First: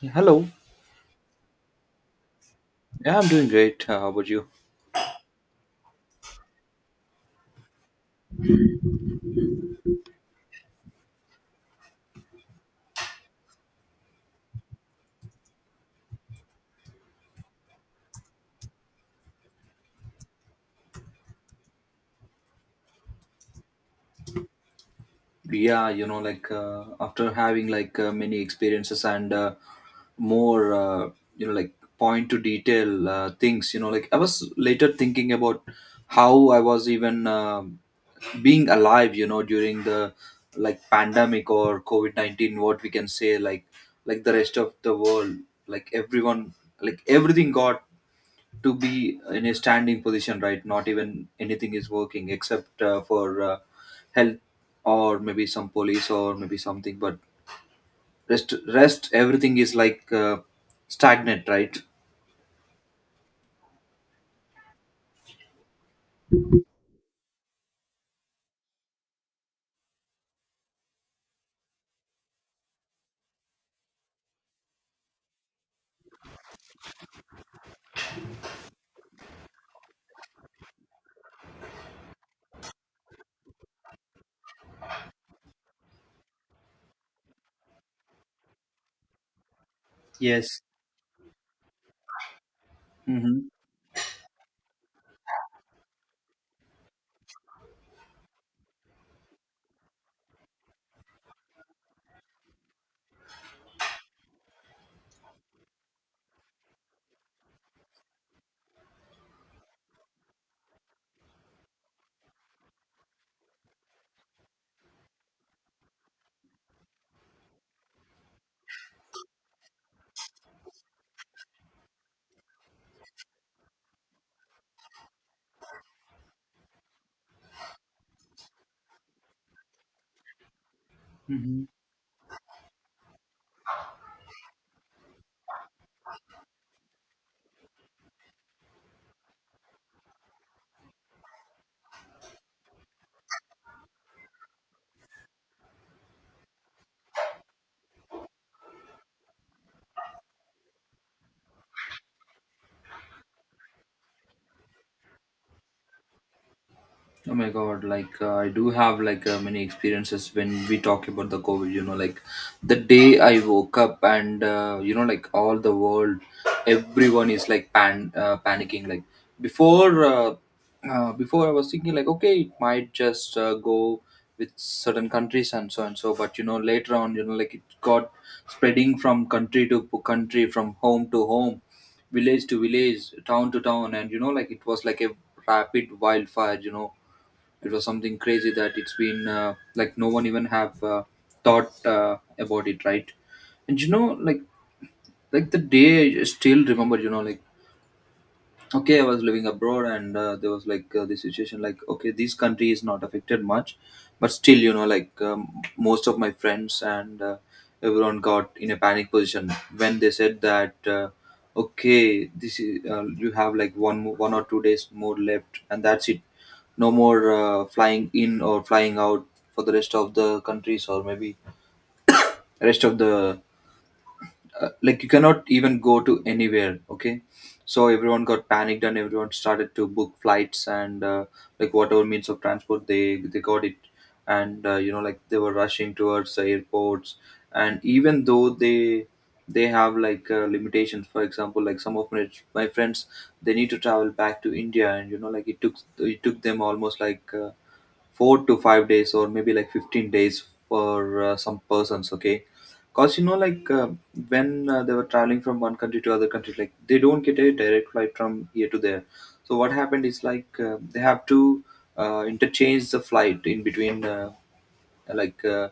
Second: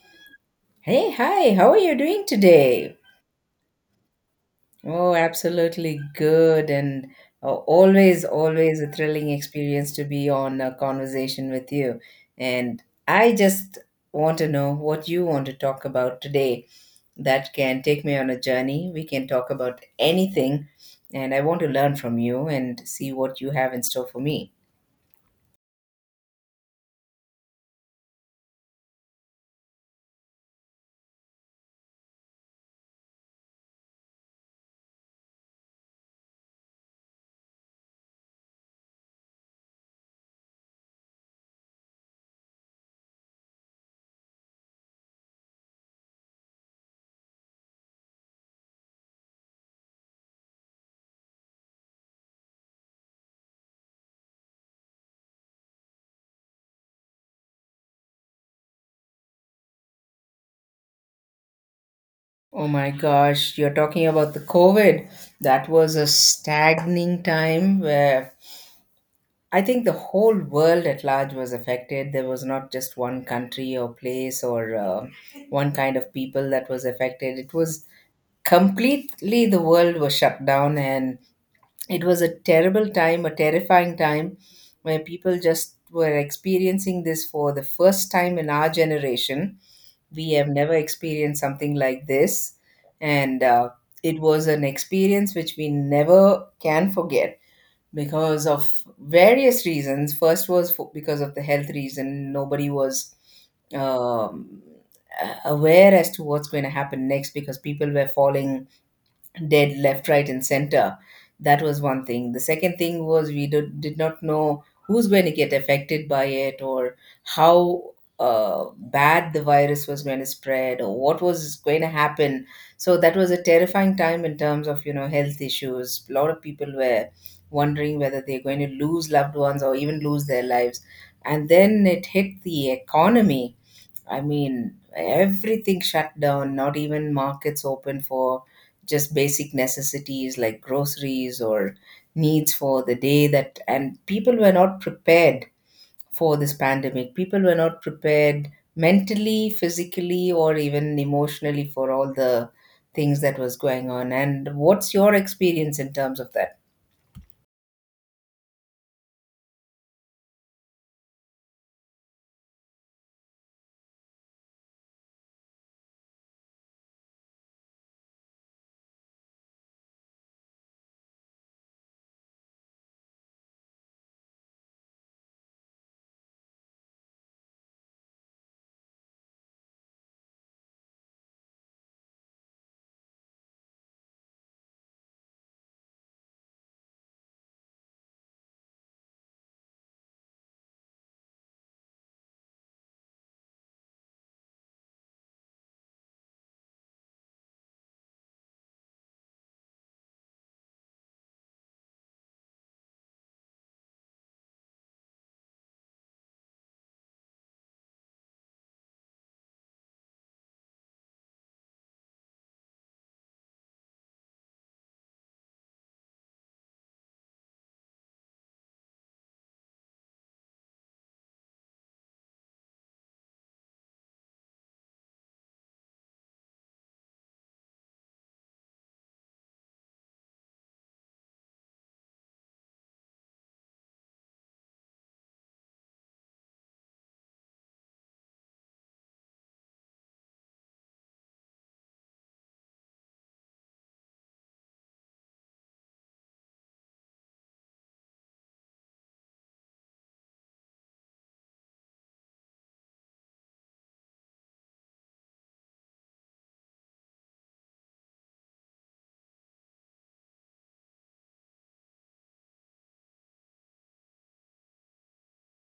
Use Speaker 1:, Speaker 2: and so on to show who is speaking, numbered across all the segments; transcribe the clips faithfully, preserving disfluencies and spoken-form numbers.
Speaker 1: Yeah, hello.
Speaker 2: Hey, hi, how are you doing today?
Speaker 1: Yeah, I'm doing great. Uh, how about you?
Speaker 2: Oh, absolutely good. And uh, always, always a thrilling experience to be on a conversation with you. And I just want to know what you want to talk about today that can take me on a journey. We can talk about anything. And I want to learn from you and see what you have in store for me.
Speaker 1: Yeah, you know, like uh, after having like uh, many experiences and uh, more, uh, you know, like point to detail uh, things, you know, like I was later thinking about how I was even um being alive, you know, during the like pandemic or COVID nineteen, what we can say, like, like the rest of the world, like everyone, like everything got to be in a standing position, right? Not even anything is working except uh, for uh, health or maybe some police or maybe something. But rest, rest, everything is like uh, stagnant, right?
Speaker 2: Oh my gosh, you're talking about the COVID. That was a staggering time where I think the whole world at large was affected. There was not just one country or place or uh, one kind of people that was affected. It was completely the world was shut down, and it was a terrible time, a terrifying time where people just were experiencing this for the first time in our generation. We have
Speaker 1: Yes.
Speaker 2: never experienced something like this, and
Speaker 1: Mm-hmm.
Speaker 2: uh, it was an experience which we never can forget because of various reasons. First was for, because of the health reason. Nobody was um, a- aware as to what's going to happen next because people were falling dead left, right, and center. That was one thing. The second thing was we did, did not know who's going to get affected by it or how uh, bad the virus was going to spread or what was going to happen. So that was a terrifying time in terms of, you know, health issues. A lot of people were wondering whether they're going to lose loved ones or even lose their lives. And then it hit the economy. I mean, everything shut down, not even markets open for just basic necessities like groceries or needs for the day that and people were not prepared for this pandemic. People were not prepared mentally, physically or even emotionally for all the things that was going on. And what's your experience in terms of that?
Speaker 1: Oh my god, like uh, I do have like uh, many experiences when we talk about the COVID, you know, like the day I woke up and uh, you know, like all the world, everyone is like pan uh, panicking. Like before, uh, uh, before I was thinking like, okay, it might just uh, go with certain countries and so and so. But you know, later on, you know, like it got spreading from country to p- country, from home to home, village to village, town to town. And you know, like it was like a rapid wildfire, you know It was something crazy that it's been uh, like no one even have uh, thought uh, about it, right? And you know, like like the day I still remember. You know, like okay, I was living abroad, and uh, there was like uh, this situation like okay, this country is not affected much, but still you know like um, most of my friends and uh, everyone got in a panic position when they said that uh, okay, this is uh, you have like one mo- one or two days more left and that's it, no more uh, flying in or flying out for the rest of the countries, or maybe rest of the uh, like you cannot even go to anywhere, okay. So everyone got panicked and everyone started to book flights and uh, like whatever means of transport they they got it. And uh, you know like they were rushing towards the airports. And even though they they have like uh, limitations, for example like some of my, my friends, they need to travel back to India, and you know like it took it took them almost like uh, four to five days, or maybe like fifteen days for uh, some persons, okay. Because you know like uh, when uh, they were traveling from one country to other country, like they don't get a direct flight from here to there. So what happened is, like uh, they have to uh, interchange the flight in between, uh, like uh,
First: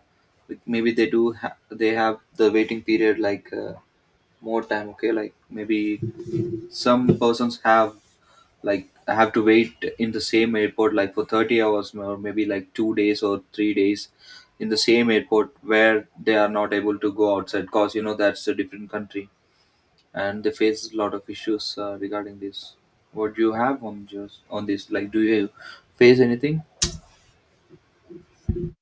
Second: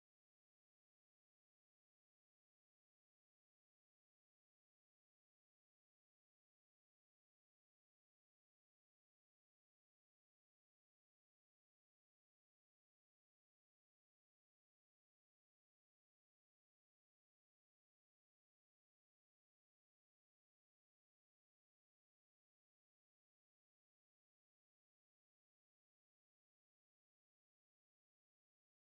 Speaker 1: like maybe they do ha- they have the waiting period like uh, more time, okay. Like maybe some persons have, like I have to wait in the same airport like for thirty hours, or maybe like two days or three days in the same airport where they are not able to go outside because you know that's a different country. And they face a lot of issues uh, regarding this. What do you have on just on this, like do you face anything?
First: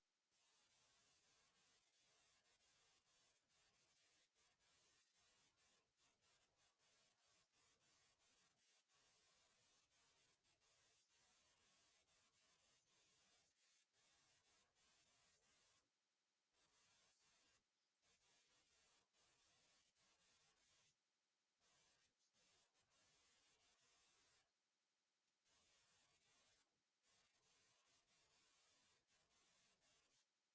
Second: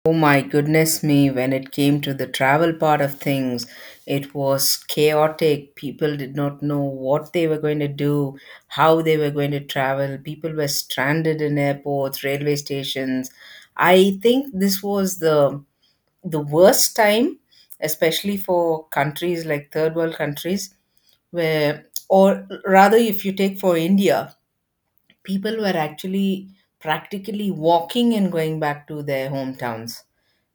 Speaker 2: Oh my goodness me, when it came to the travel part of things, it was chaotic. People did not know what they were going to do, how they were going to travel. People were stranded in airports, railway stations. I think this was the the worst time, especially for countries like third world countries, where or rather if you take for India, people were actually practically walking and going back to their hometowns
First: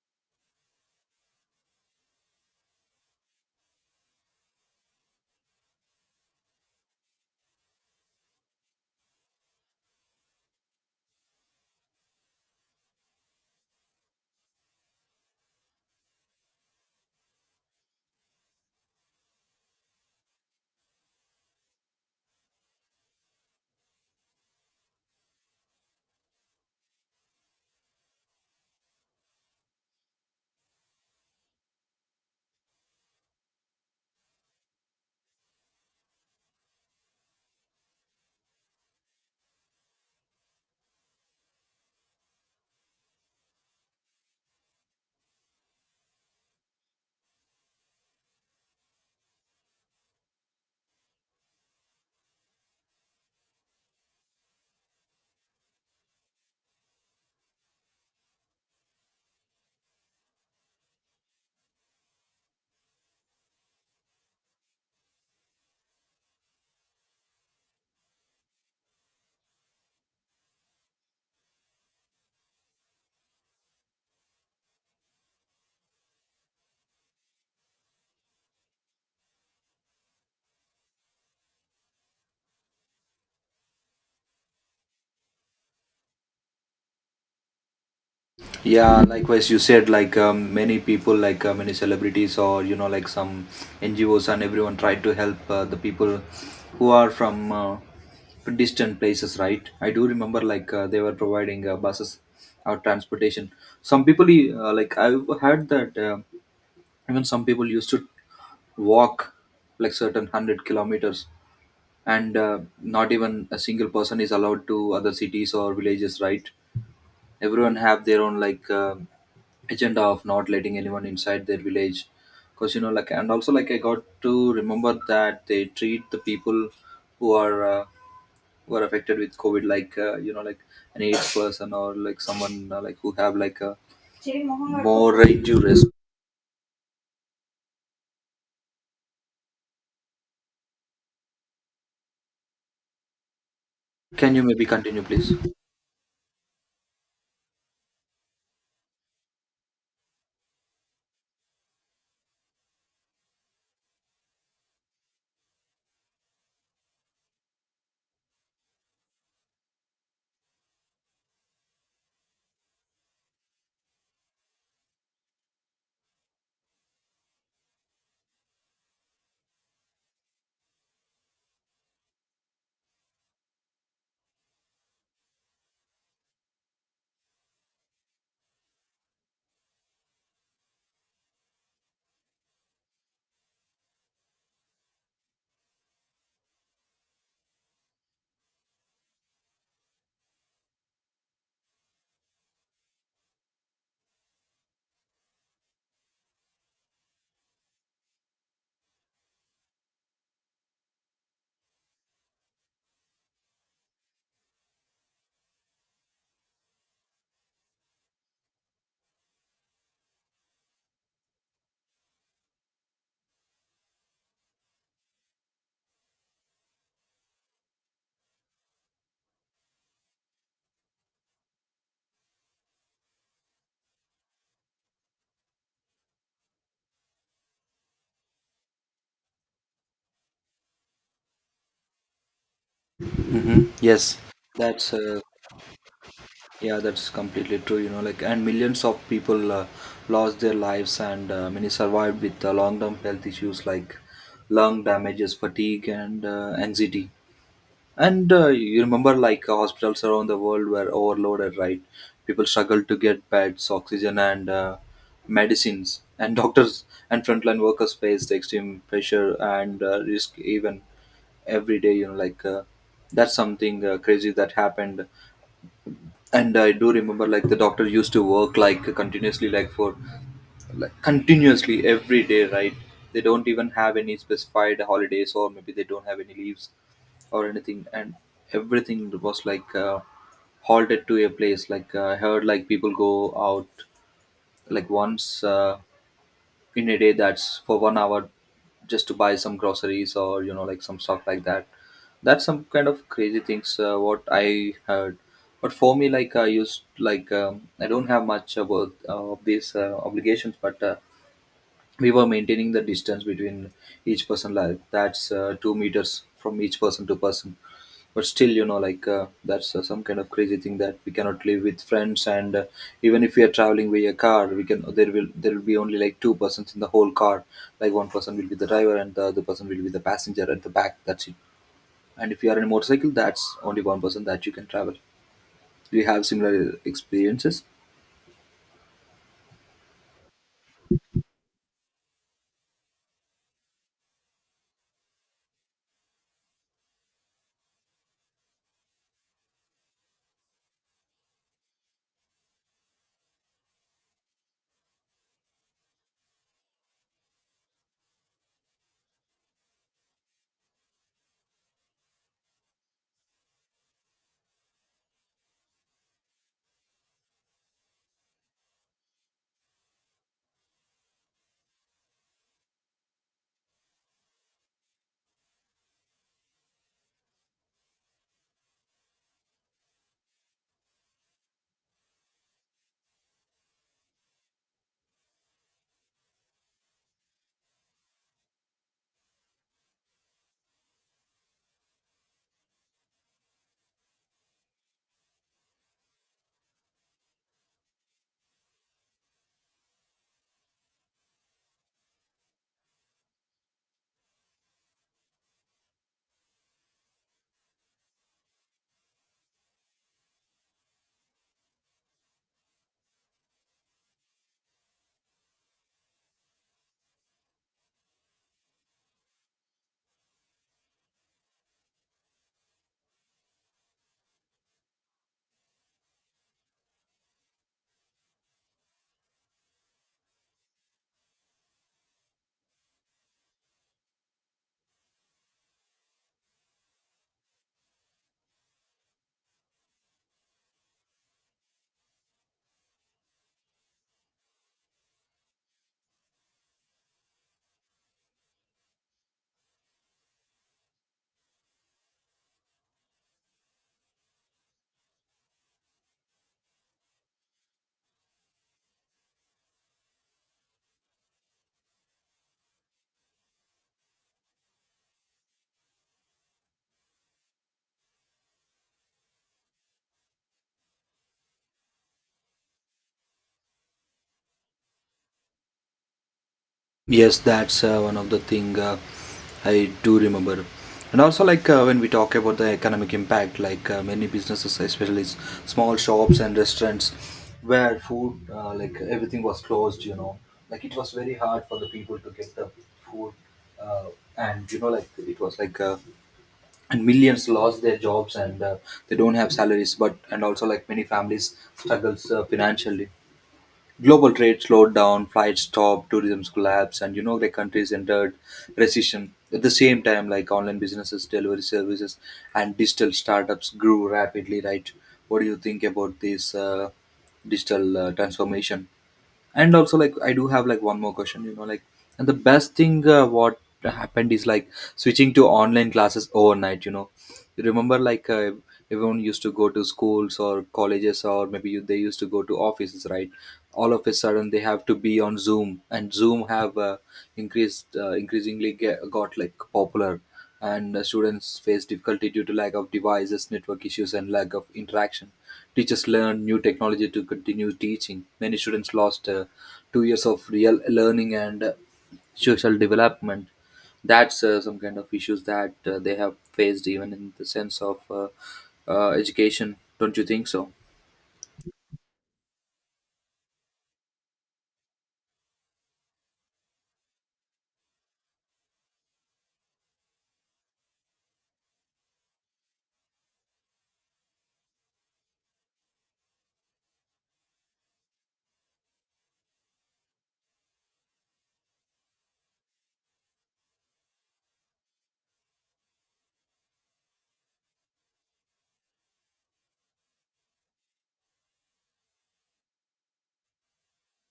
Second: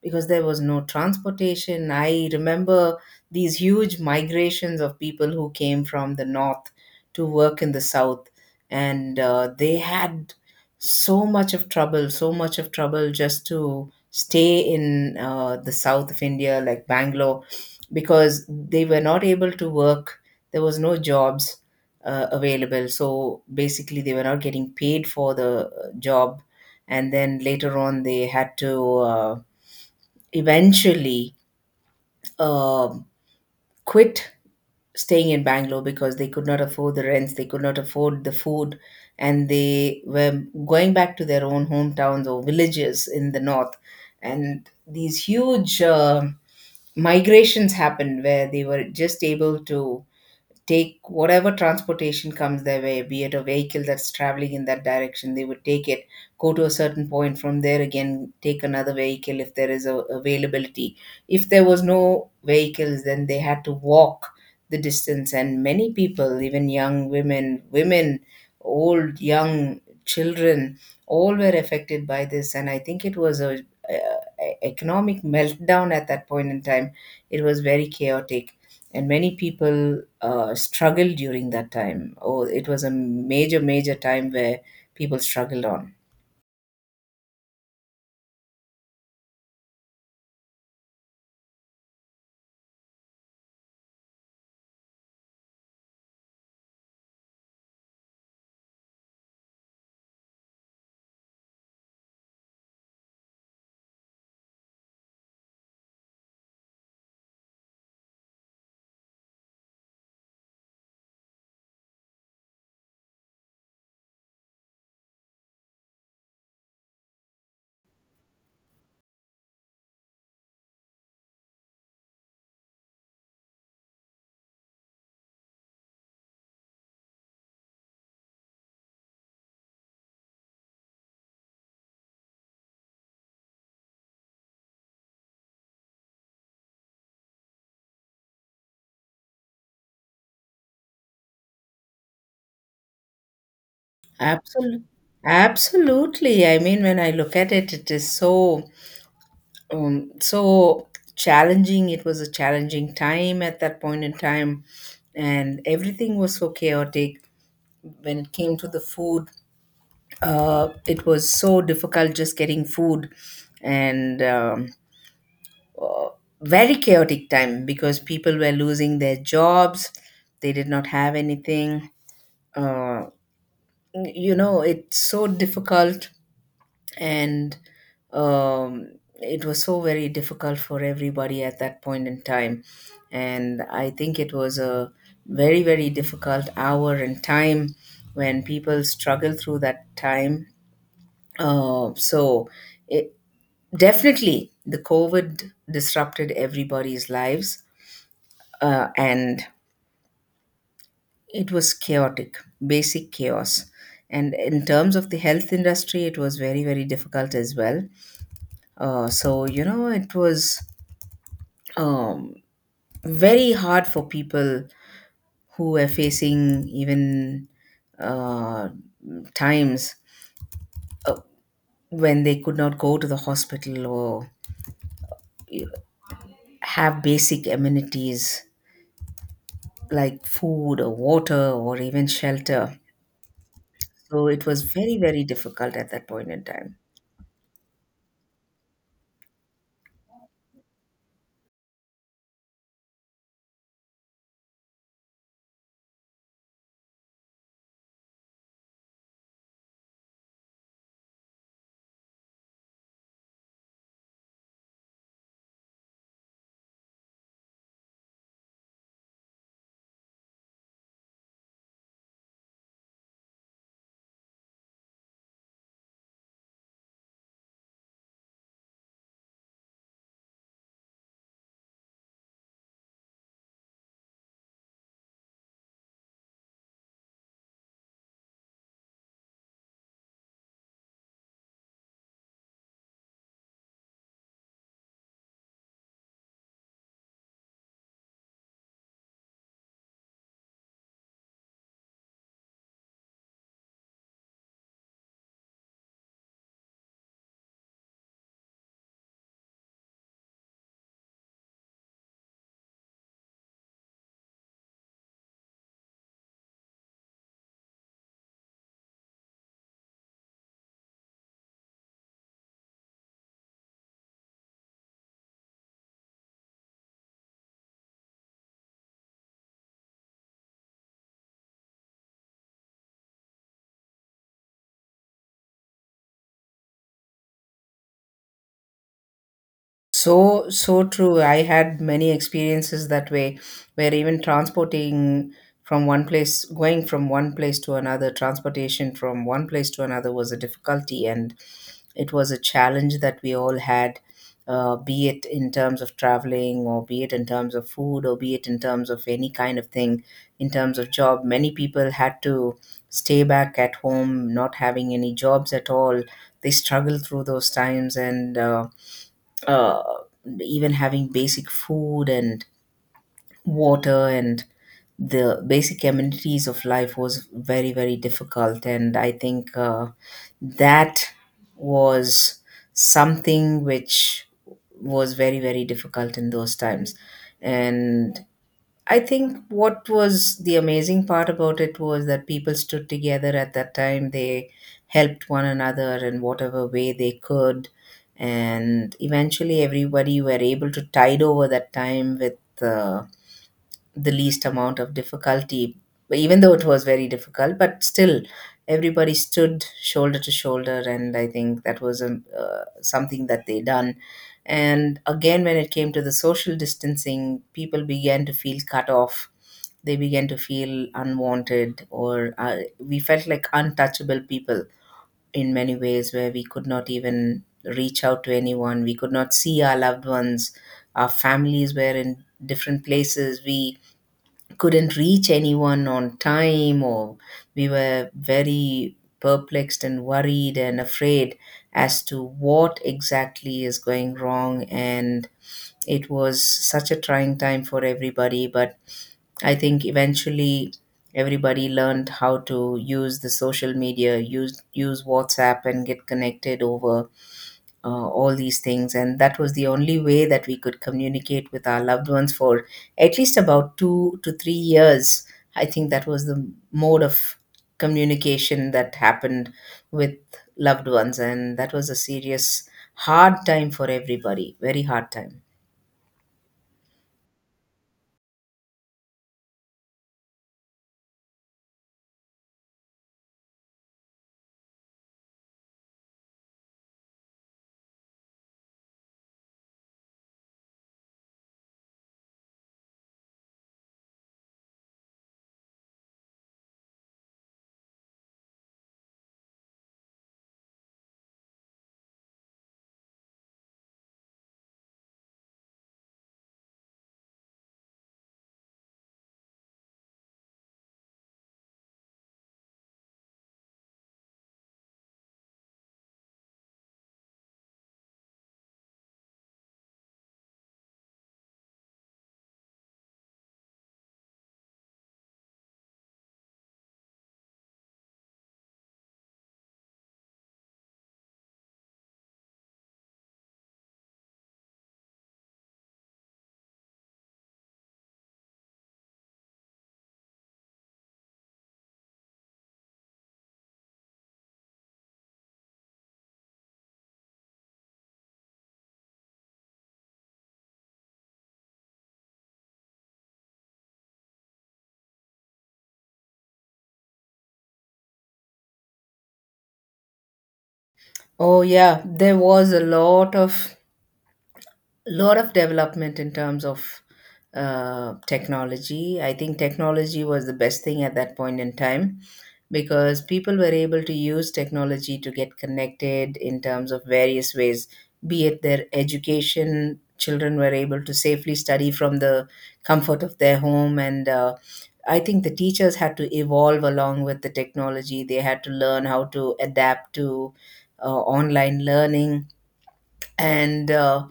Speaker 2: because there was no transportation. I remember these huge migrations of people who came from the north to work in the south, and uh, they had so much of trouble, so much of trouble just to stay in uh, the south of India, like Bangalore, because they were not able to work. There was no jobs uh, available. So basically, they were not getting paid for the uh, job, and then later on, they had to uh, eventually uh, quit staying in Bangalore because they could not afford the rents, they could not afford the food, and they were going back to their own hometowns or villages in the north. And these huge uh, migrations happened where they were just able to take whatever transportation comes their way, be it a vehicle that's traveling in that direction, they would take it, go to a certain point, from there again, take another vehicle if there is a availability. If there was no vehicles, then they had to walk the distance. And many people, even young women, women, old, young, children, all were affected by this. And I think it was a, uh economic meltdown at that point in time. It was very chaotic and many people uh, struggle during that time. Oh, it was a major, major time where people struggled on.
Speaker 1: Yeah, likewise, you said like um, many people, like uh, many celebrities, or you know, like some N G Os, and everyone tried to help uh, the people who are from uh, distant places, right? I do remember like uh, they were providing uh, buses or transportation. Some people, uh, like I've heard that uh, even some people used to walk like certain hundred kilometers, and uh, not even a single person is allowed to other cities or villages, right? Everyone have their own like. Uh, agenda of not letting anyone inside their village, because you know like. And also like I got to remember that they treat the people who are uh, who are affected with COVID like uh, you know like an AIDS person, or like someone uh, like who have like a more relative risk. Can you maybe
Speaker 2: Absolutely.
Speaker 1: continue please?
Speaker 2: Absolutely. I mean, when I look at it, it is so, um, so challenging. It was a challenging time at that point in time, and everything was so chaotic. When it came to the food, uh, it was so difficult just getting food, and um, uh, very chaotic time because people were losing their jobs. They did not have anything. uh, you know, it's so difficult, and um, it was so very difficult for everybody at that point in time, and I think it was a very, very difficult hour and time when people struggle through that time. Uh, so it, definitely the COVID disrupted everybody's lives, uh, and it was chaotic, basic chaos. And in terms of the health industry, it was very, very difficult as well. Uh, so, you know, it was um, very hard for people who were facing even uh, times when they could not go to the hospital or have basic amenities like food or water or even shelter.
Speaker 1: Hmm. Yes.
Speaker 2: So it was
Speaker 1: that's
Speaker 2: very,
Speaker 1: uh,
Speaker 2: very difficult at that point in time.
Speaker 1: Yeah, that's completely true. You know, like, and millions of people uh, lost their lives, and uh, many survived with uh, long-term health issues like lung damages, fatigue, and uh, anxiety. And uh, you remember, like, uh, hospitals around the world were overloaded, right? People struggled to get beds, oxygen, and uh, medicines. And doctors and frontline workers faced extreme pressure and uh, risk even every day. You know, like, uh, that's something uh, crazy that happened. And I do remember like the doctor used to work like continuously, like for, like continuously every day, right? They don't even have any specified holidays, or maybe they don't have any leaves or anything. And everything was like uh, halted to a place, like uh, I heard like people go out like once uh, in a day, that's for one hour, just to buy some groceries or you know like some stuff like that. That's some kind of crazy things uh, what I heard. But for me like I used, like um, I don't have much about uh, of these uh, obligations, but uh, we were maintaining the distance between each person, like that's uh, two meters from each person to person. But still you know like uh, that's uh, some kind of crazy thing that we cannot live with friends. And uh, even if we are traveling by a car, we can, there will there will be only like two persons in the whole car. Like one person will be the driver and the other person will be the passenger at the back, that's it. And if you are in a motorcycle, that's only one person that you can travel. Do you have similar experiences?
Speaker 2: So, so true. I had many experiences that way, where even transporting from one place, going from one place to another, transportation from one place to another was a difficulty, and it was a challenge that we all had, uh, be it in terms of traveling, or be it in terms of food, or be it in terms of any kind of thing, in terms of job. Many people had to stay back at home, not having any jobs at all. They struggled through those times and, uh, uh, even having basic food and water and the basic amenities of life was very, very difficult, and I think uh, that was something which was very, very difficult in those times. And I think what was the amazing part about it was that people stood together at that time. They helped one another in whatever way they could. And eventually, everybody were able to tide over that time with uh, the least amount of difficulty, even though it was very difficult, but still everybody stood shoulder to shoulder. And I think that was a uh, something that they done. And again, when it came to the social distancing, people began to feel cut off. They began to feel unwanted, or uh, we felt like untouchable people in many ways, where we could not even reach out to anyone. We could not see our loved ones. Our families were in different places. We couldn't reach anyone on time or we were very perplexed and worried and afraid as to what exactly is going wrong, and it was such a trying time for everybody. But I think eventually everybody learned how to use the social media, use use WhatsApp and get connected over uh, all these things. And that was the only way that we could communicate with our loved ones for at least about two to three years. I think that was the mode of communication that happened with loved ones. And that was a serious, hard time for everybody, very hard time.
Speaker 1: Yes, that's uh, one of the thing uh, I do remember. And also, like uh, when we talk about the economic impact, like uh, many businesses, especially s- small shops and restaurants, where food, uh, like everything was closed, you know, like it was very hard for the people to get the food, uh, and you know, like it was like, uh, and millions lost their jobs, and uh, they don't have salaries. But, and also like many families struggles uh, financially. Global trade slowed down, flights stopped, tourism collapsed, and you know the countries entered recession. At the same time, like online businesses, delivery services, and digital startups grew rapidly, right? What do you think about this uh, digital uh, transformation? And also like I do have like one more question, you know like, and the best thing uh, what happened is like switching to online classes overnight, you know you remember like uh, everyone used to go to schools or colleges, or maybe you, they used to go to offices, right? All of a sudden they have to be on Zoom, and Zoom have uh, increased, uh, increasingly get, got like popular. And uh, students face difficulty due to lack of devices, network issues, and lack of interaction. Teachers learned new technology to continue teaching. Many students lost uh, two years of real learning and uh, social development. That's uh, some kind of issues that uh, they have faced, even in the sense of uh, uh, education. Don't you think so?
Speaker 2: Oh, yeah, there was a lot of lot of development in terms of uh, technology. I think technology was the best thing at that point in time because people were able to use technology to get connected in terms of various ways, be it their education. Children were able to safely study from the comfort of their home, and uh, I think the teachers had to evolve along with the technology. They had to learn how to adapt to uh, online learning, and uh,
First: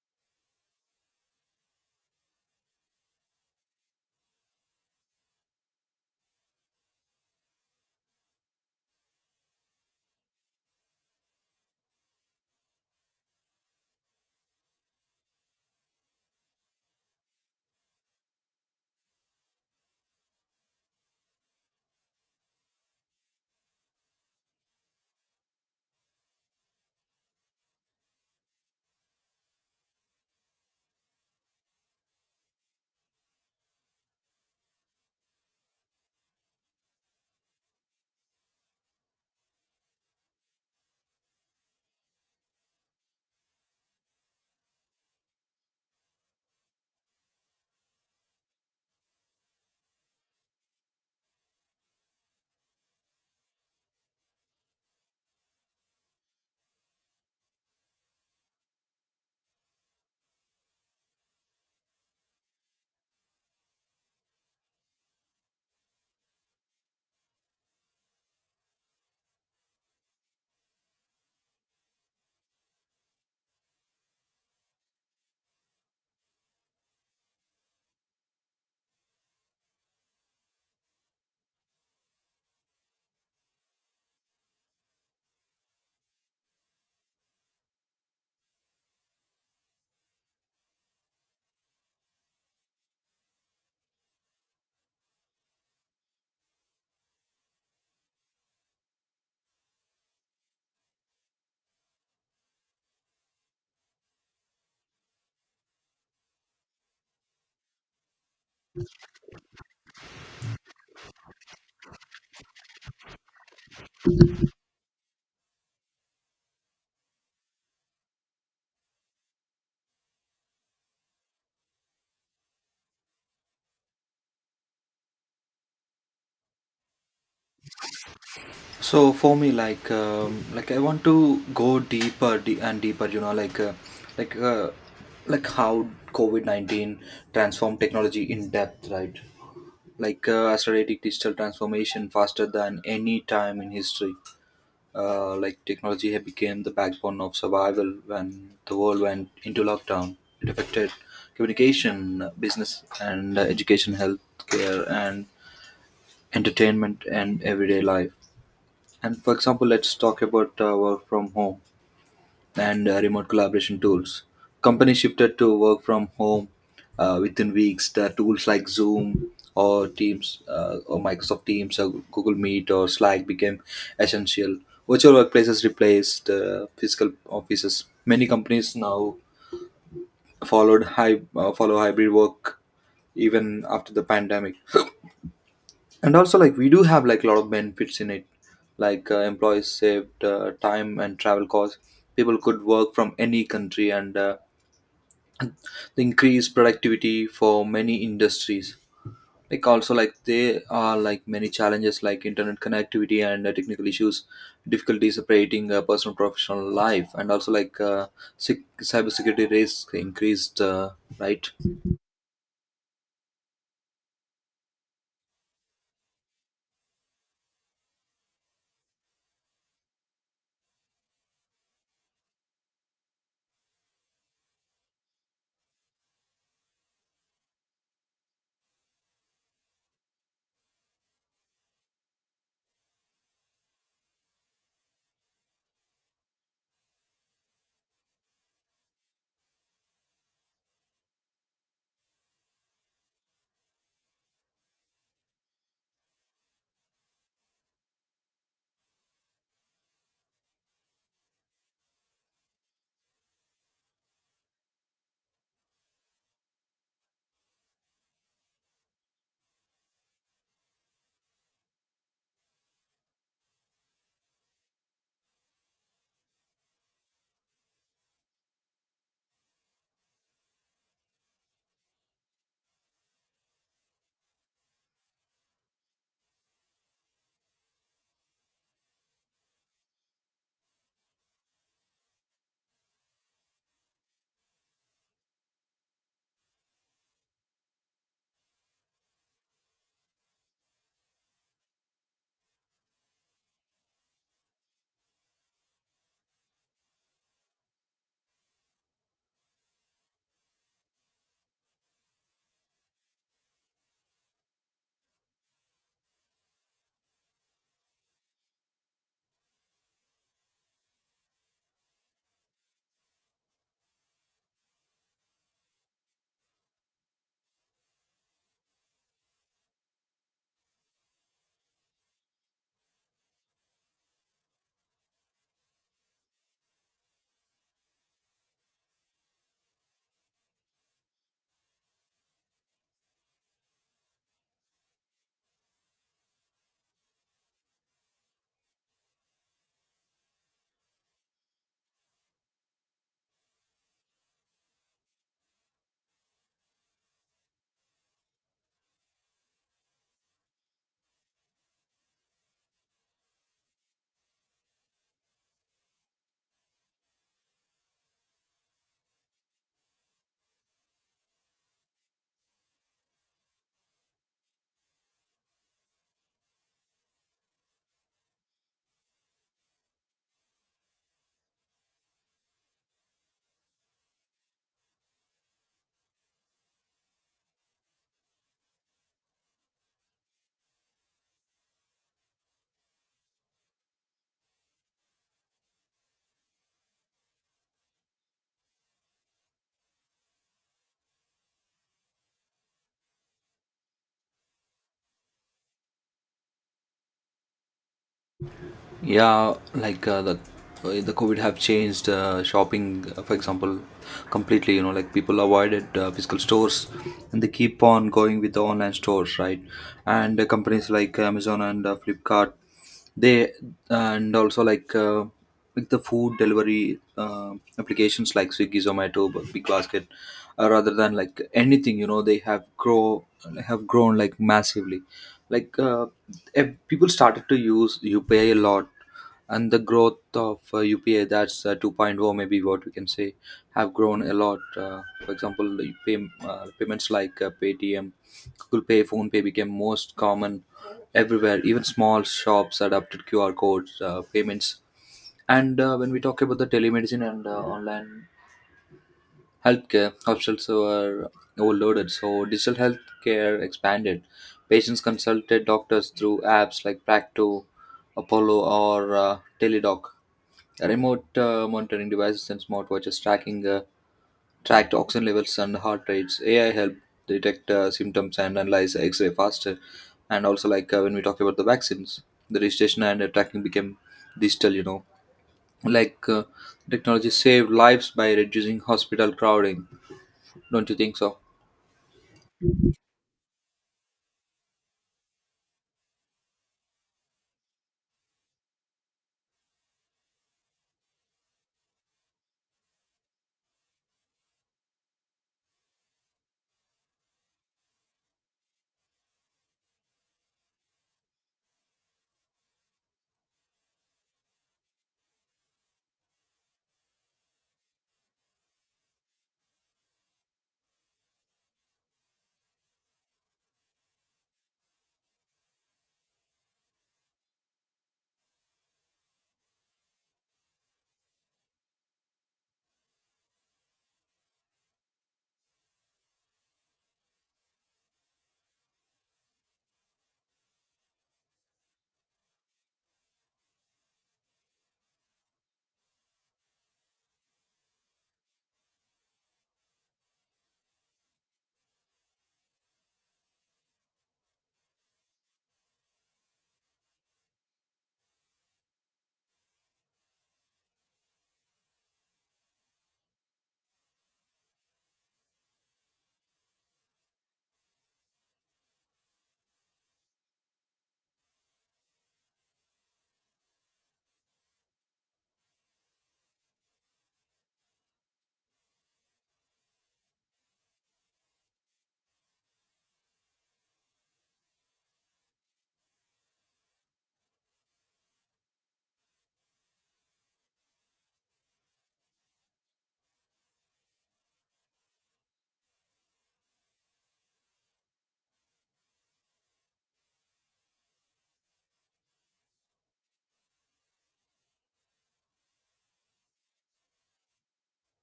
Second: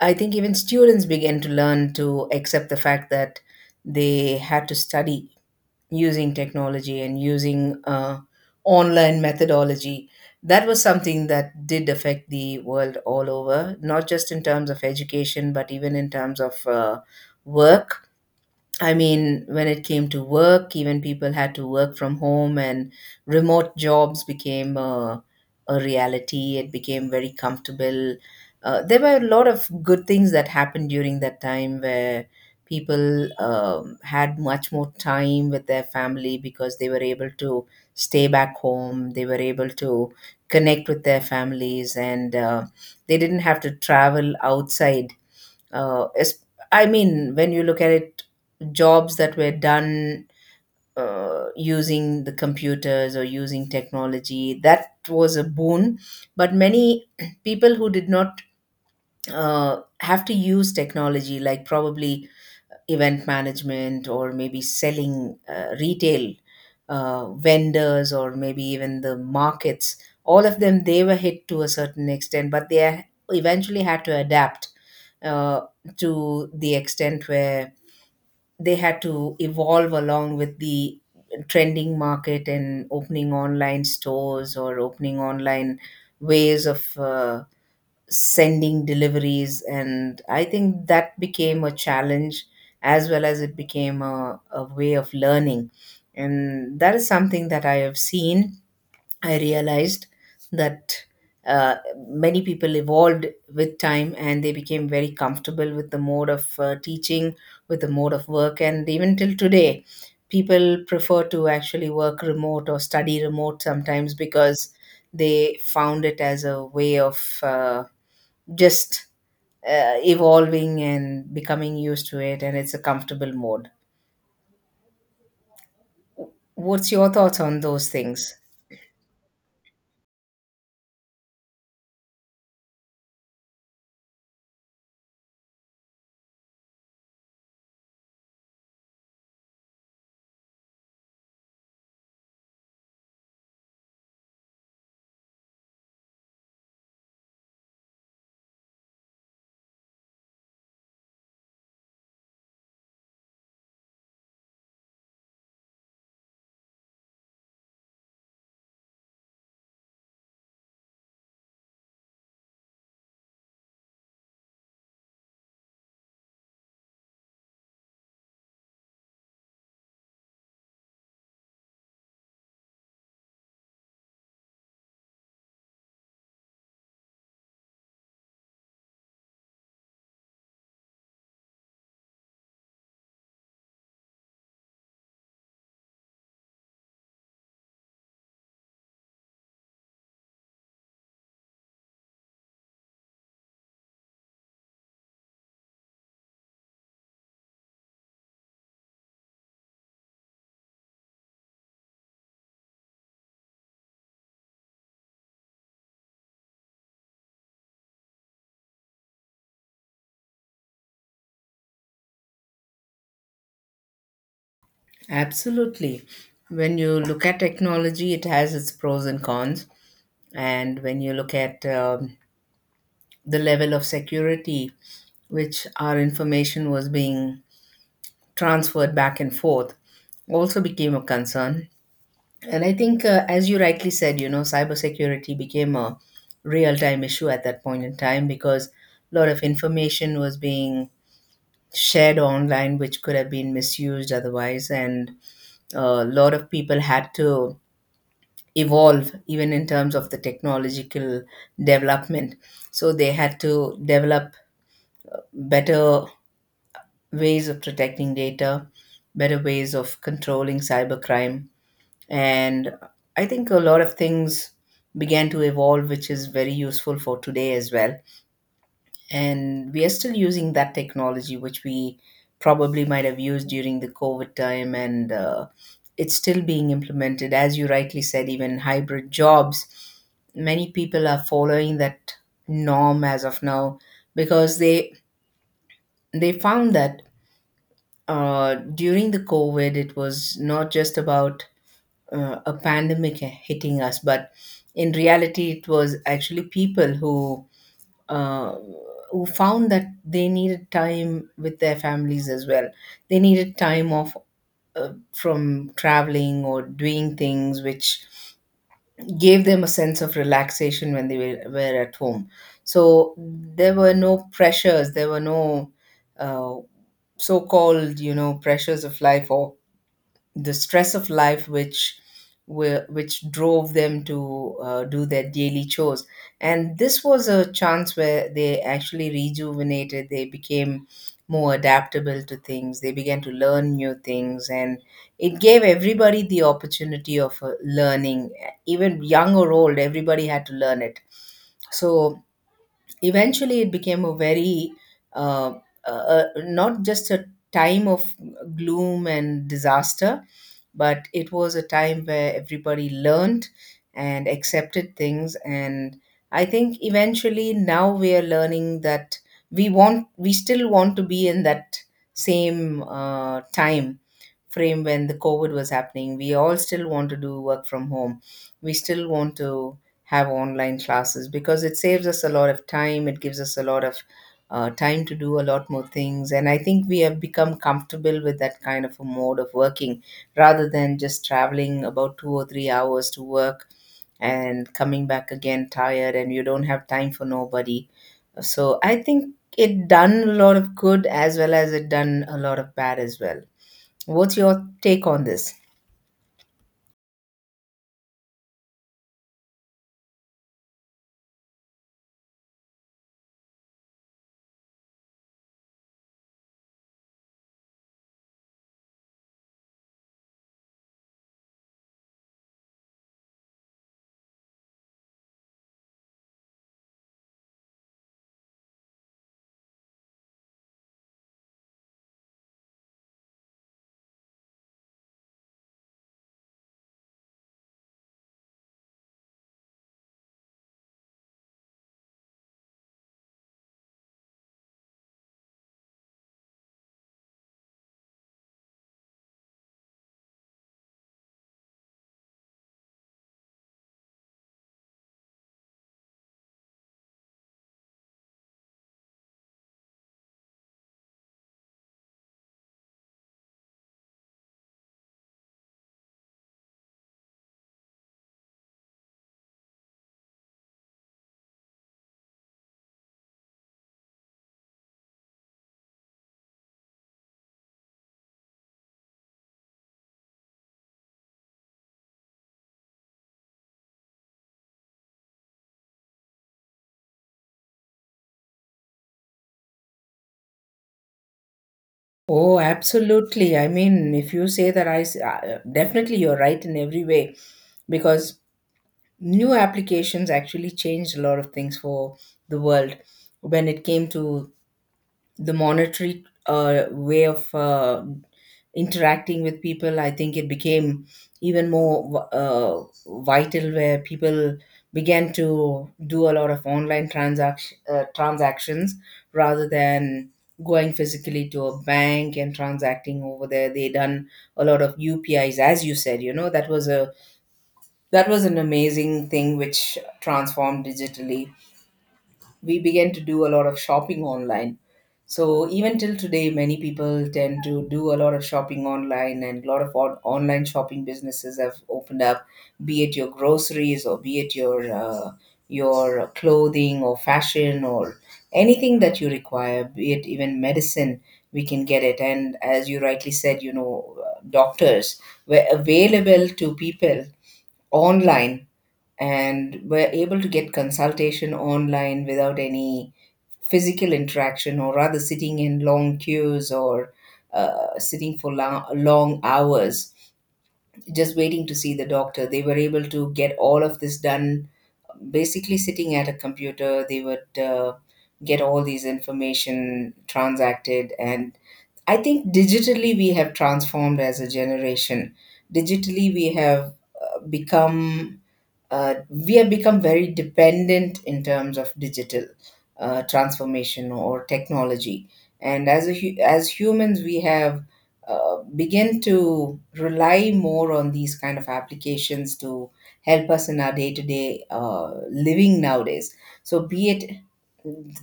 Speaker 2: I think even students began to learn to accept the fact that they had to study using technology and using uh, online methodology. That was something that did affect the world all over, not just in terms of education, but even in terms of uh, work. I mean, when it came to work, even people had to work from home, and remote jobs became a, a reality. It became very comfortable. Uh, there were a lot of good things that happened during that time where people um, had much more time with their family because they were able to stay back home. They were able to connect with their families, and uh, they didn't have to travel outside uh, es- I mean, when you look at it, jobs that were done uh, using the computers or using technology, that was a boon. But many people who did not uh, have to use technology, like probably event management or maybe selling uh, retail uh, vendors or maybe even the markets, all of them, they were hit to a certain extent, but they ha- eventually had to adapt uh, to the extent where they had to evolve along with the trending market and opening online stores or opening online ways of uh, sending deliveries. And I think that became a challenge as well as it became a, a way of learning, and that is something that I have seen. I realized that uh, many people evolved with time and they became very comfortable with the mode of uh, teaching, with the mode of work. And even till today, people prefer to actually work remote or study remote sometimes because they found it as a way of uh, just uh, evolving and becoming used to it, and it's a comfortable mode. What's your thoughts on those things?
Speaker 1: So for me, like um, like I want to go deeper de- and deeper. You know, like uh, like uh, like how COVID nineteen transformed technology in depth, right? Like uh, accelerating digital transformation faster than any time in history. Uh, like technology had became the backbone of survival when the world went into lockdown. It affected communication, business, and uh, education, healthcare, and entertainment, and everyday life. And for example, let's talk about uh, work from home and uh, remote collaboration tools. Companies shifted to work from home uh, within weeks. The tools like Zoom or Teams uh, or Microsoft Teams or Google Meet or Slack became essential. Virtual workplaces replaced uh, physical offices. Many companies now followed hy- uh, follow hybrid work even after the pandemic. And also, like we do have like a lot of benefits in it. Like uh, employees saved uh, time and travel costs. People could work from any country, and uh, increase productivity for many industries. Like also, like they are like many challenges, like internet connectivity and uh, technical issues, difficulty separating uh, personal professional life, and also like uh, cyber security risks increased, uh, right?
Speaker 2: Absolutely. When you look at technology, it has its pros and cons. And when you look at um, the level of security which our information was being transferred back and forth also became a concern. And I think, uh, as you rightly said, you know, cybersecurity became a real time issue at that point in time, because a lot of information was being shared online, which could have been misused otherwise. And uh, a lot of people had to evolve, even in terms of the technological development. So they had to develop better ways of protecting data, better ways of controlling cybercrime. And I think a lot of things began to evolve, which is very useful for today as well. And we are still using that technology, which we probably might have used during the COVID time. And uh, it's still being implemented. As you rightly said, even hybrid jobs, many people are following that norm as of now, because they they found that uh, during the COVID, it was not just about uh, a pandemic hitting us, but in reality, it was actually people who uh, who found that they needed time with their families as well. They needed time off uh, from traveling or doing things, which gave them a sense of relaxation when they were, were at home. So there were no pressures. There were no uh, so-called, you know, pressures of life or the stress of life which were, which drove them to uh, do their daily chores. And this was a chance where they actually rejuvenated. They became more adaptable to things. They began to learn new things, and it gave everybody the opportunity of uh, learning. Even young or old, everybody had to learn it. So eventually it became a very uh, uh, not just a time of gloom and disaster, but it was a time where everybody learned and accepted things. And I think eventually now we are learning that we want we still want to be in that same uh, time frame when the COVID was happening. We all still want to do work from home. We still want to have online classes because it saves us a lot of time. It gives us a lot of uh, time to do a lot more things. And I think we have become comfortable with that kind of a mode of working rather than just traveling about two or three hours to work and coming back again tired, and you don't have time for nobody. So I think it done a lot of good as well as it done a lot of bad as well. What's your take on this?
Speaker 1: Yeah, like uh, the uh, the COVID have changed uh, shopping uh, for example, completely. You know, like people avoided uh, physical stores, and they keep on going with the online stores, right? And uh, companies like Amazon and uh, Flipkart, they. And also like uh, like the food delivery uh, applications like Swiggy, Zomato, Big Basket, uh, rather than like anything, you know, they have grow have grown like massively. Like uh, ev- people started to use U P I a lot. And the growth of uh, U P I, that's uh, 2.0 maybe, what we can say, have grown a lot. Uh, for example, the pay, uh, payments like uh, Paytm, Google Pay, Phone Pay became most common everywhere. Even small shops adopted Q R codes uh, payments. And uh, when we talk about the telemedicine and uh, online healthcare, hospitals were overloaded, so digital healthcare expanded. Patients consulted doctors through apps like Practo, Apollo, or uh, Teledoc. Remote uh, monitoring devices and smartwatches tracking uh, tracked oxygen levels and heart rates. A I helped detect uh, symptoms and analyze X-ray faster. And also, like uh, when we talk about the vaccines, the registration and uh, tracking became digital. You know, like uh, technology saved lives by reducing hospital crowding. Don't you think so?
Speaker 2: Oh, absolutely. I mean, if you say that, I s- uh, definitely you're right in every way, because new applications actually changed a lot of things for the world. When it came to the monetary uh, way of uh, interacting with people, I think it became even more uh, vital, where people began to do a lot of online transaction, uh, transactions rather than going physically to a bank and transacting over there. They done a lot of UPIs, as you said, you know, that was a that was an amazing thing which transformed digitally. We began to do a lot of shopping online. So even till today, many people tend to do a lot of shopping online, and a lot of on- online shopping businesses have opened up, be it your groceries or be it your uh, your clothing or fashion or anything that you require, be it even medicine, we can get it. And as you rightly said, you know, uh, doctors were available to people online and were able to get consultation online without any physical interaction, or rather sitting in long queues or uh, sitting for long, long hours just waiting to see the doctor. They were able to get all of this done basically sitting at a computer. They would uh, get all these information transacted. And I think digitally we have transformed as a generation. Digitally we have uh, become uh, we have become very dependent in terms of digital uh, transformation or technology. And as a, hu- as humans, we have uh, begin to rely more on these kind of applications to help us in our day to day living nowadays. So, be it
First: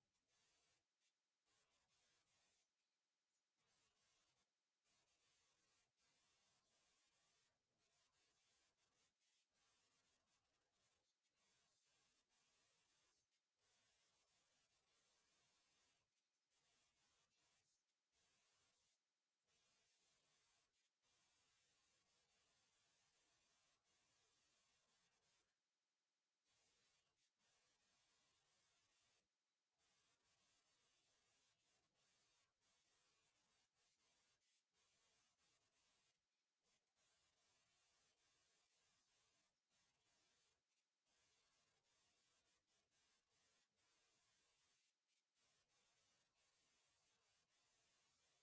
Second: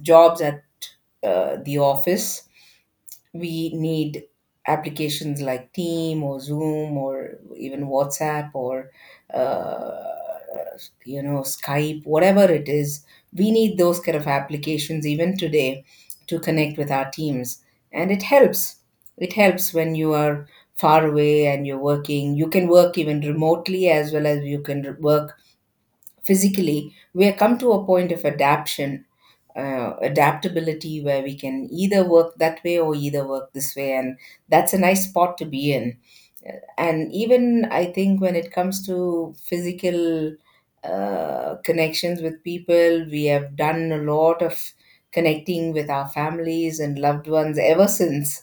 Speaker 2: jobs at uh, the office, we need applications like Team or Zoom or even WhatsApp or uh, you know, Skype, whatever it is. We need those kind of applications even today to connect with our teams, and it helps. It helps when you are far away and you're working. You can work even remotely as well as you can work physically. We have come to a point of adaptation uh, adaptability where we can either work that way or either work this way, and that's a nice spot to be in. And even I think when it comes to physical uh, connections with people, we have done a lot of connecting with our families and loved ones ever since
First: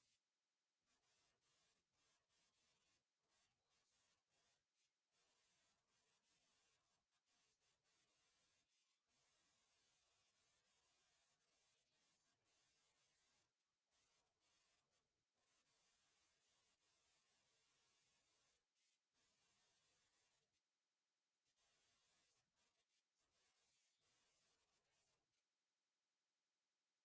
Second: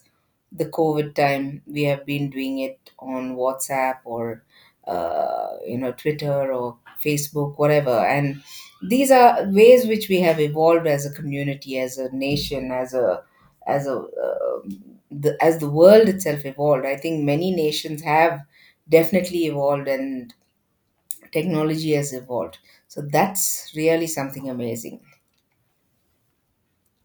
Speaker 2: the COVID time. We have been doing it on WhatsApp or uh, you know, Twitter or Facebook, whatever. And these are ways which we have evolved as a community, as a nation, as a as a um the, as the world itself evolved. I think many nations have definitely evolved, and technology has evolved. So that's really something amazing.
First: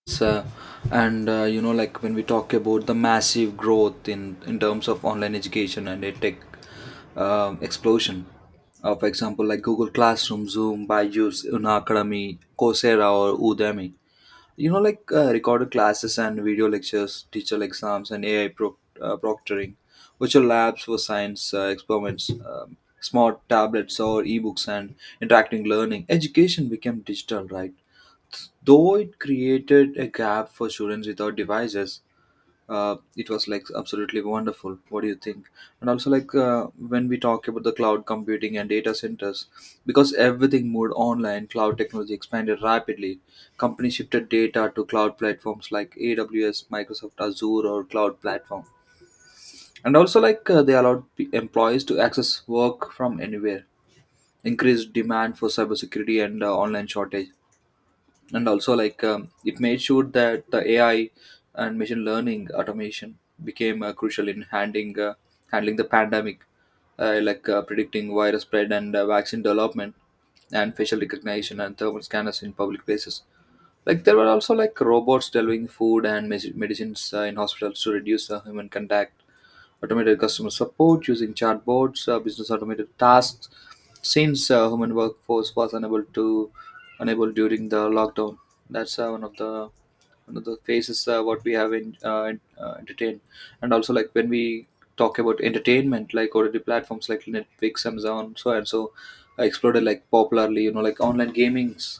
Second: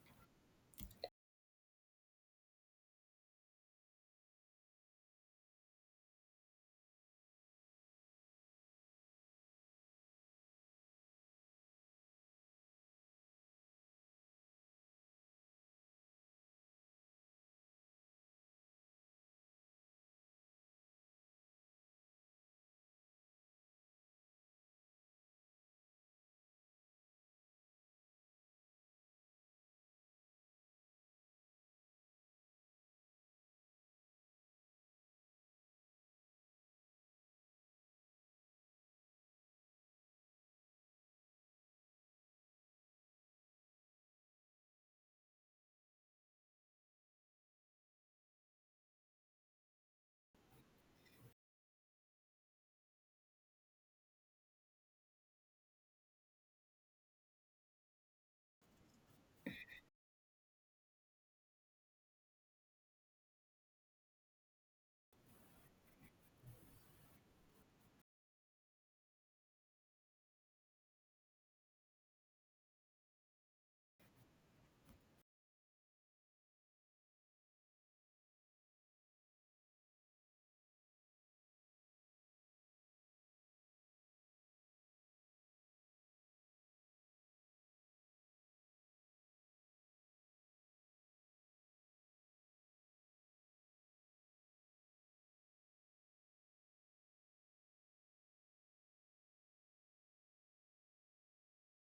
Speaker 1: So, and uh, you know, like when we talk about the massive growth in in terms of online education and a tech um explosion, uh, for example, like Google Classroom, Zoom, Byju's, Una Academy, Coursera, or Udemy. You know, like uh, recorded classes and video lectures, teacher exams, and A I pro- uh, proctoring, virtual labs for science uh, experiments, um, smart tablets or ebooks, and interacting learning. Education became digital, right? Though it created a gap for students without devices, uh, it was like absolutely wonderful. What do you think? And also, like uh, when we talk about the cloud computing and data centers, because everything moved online, cloud technology expanded rapidly. Companies shifted data to cloud platforms like A W S, Microsoft Azure, or cloud platform. And also, like uh, they allowed p- employees to access work from anywhere, increased demand for cybersecurity and uh, online shortage. And also like um, it made sure that the A I and machine learning automation became uh, crucial in handling uh, handling the pandemic, uh, like uh, predicting virus spread and uh, vaccine development, and facial recognition and thermal scanners in public places. Like there were also like robots delivering food and mes- medicines uh, in hospitals to reduce uh, human contact, automated customer support using chatbots, uh, business automated tasks, since uh, human workforce was unable to unable during the lockdown. That's uh, one of the one of the phases uh, what we have in uh, in- uh, entertained. And also like when we talk about entertainment, like O T T platforms like Netflix, Amazon, so and so, uh, exploded like popularly. You know, like online gamings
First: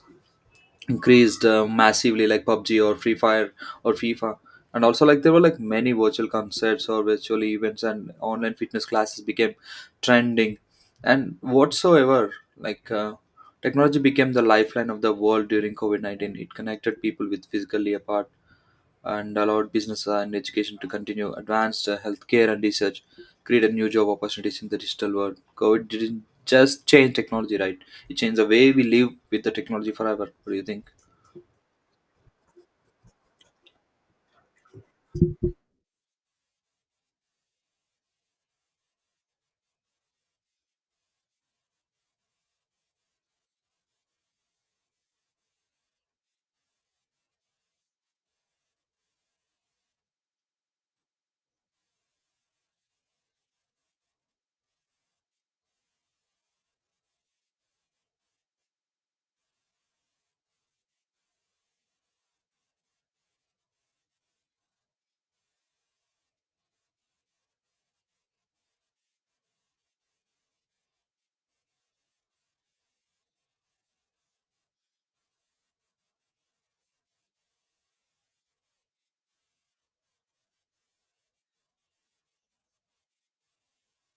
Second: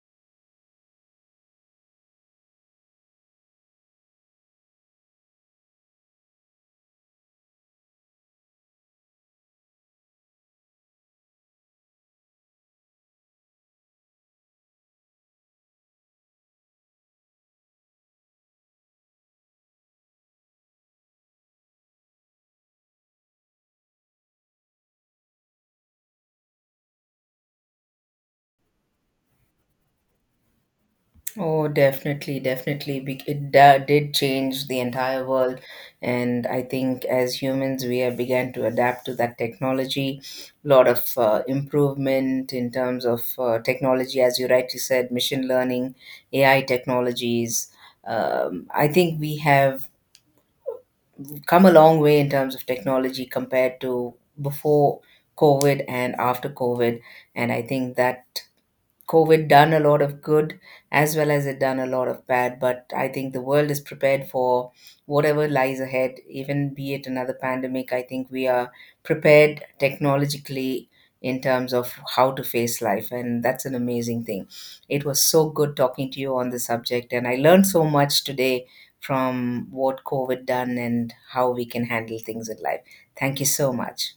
Speaker 1: increased uh, massively, like PUBG or Free Fire or FIFA. And also like there were like many virtual concerts or virtual events, and online fitness classes became trending. And whatsoever, like uh, technology became the lifeline of the world during COVID nineteen. It connected people with physically apart, and allowed business and education to continue, advanced uh, healthcare and research, created new job opportunities in the digital world. COVID didn't just change technology, right? It changed the way we live with the technology forever. What do you think?
Speaker 2: Oh, definitely, definitely. Be- It da- did change the entire world. And I think as humans, we have began to adapt to that technology. A lot of uh, improvement in terms of uh, technology, as you rightly said, machine learning, A I technologies. Um, I think we have come a long way in terms of technology compared to before COVID and after COVID. And I think that COVID done a lot of good as well as it done a lot of bad. But I think the world is prepared for whatever lies ahead, even be it another pandemic. I think we are prepared technologically in terms of how to face life. And that's an amazing thing. It was so good talking to you on the subject. And I learned so much today from what COVID done and how we can handle things in life. Thank you so much.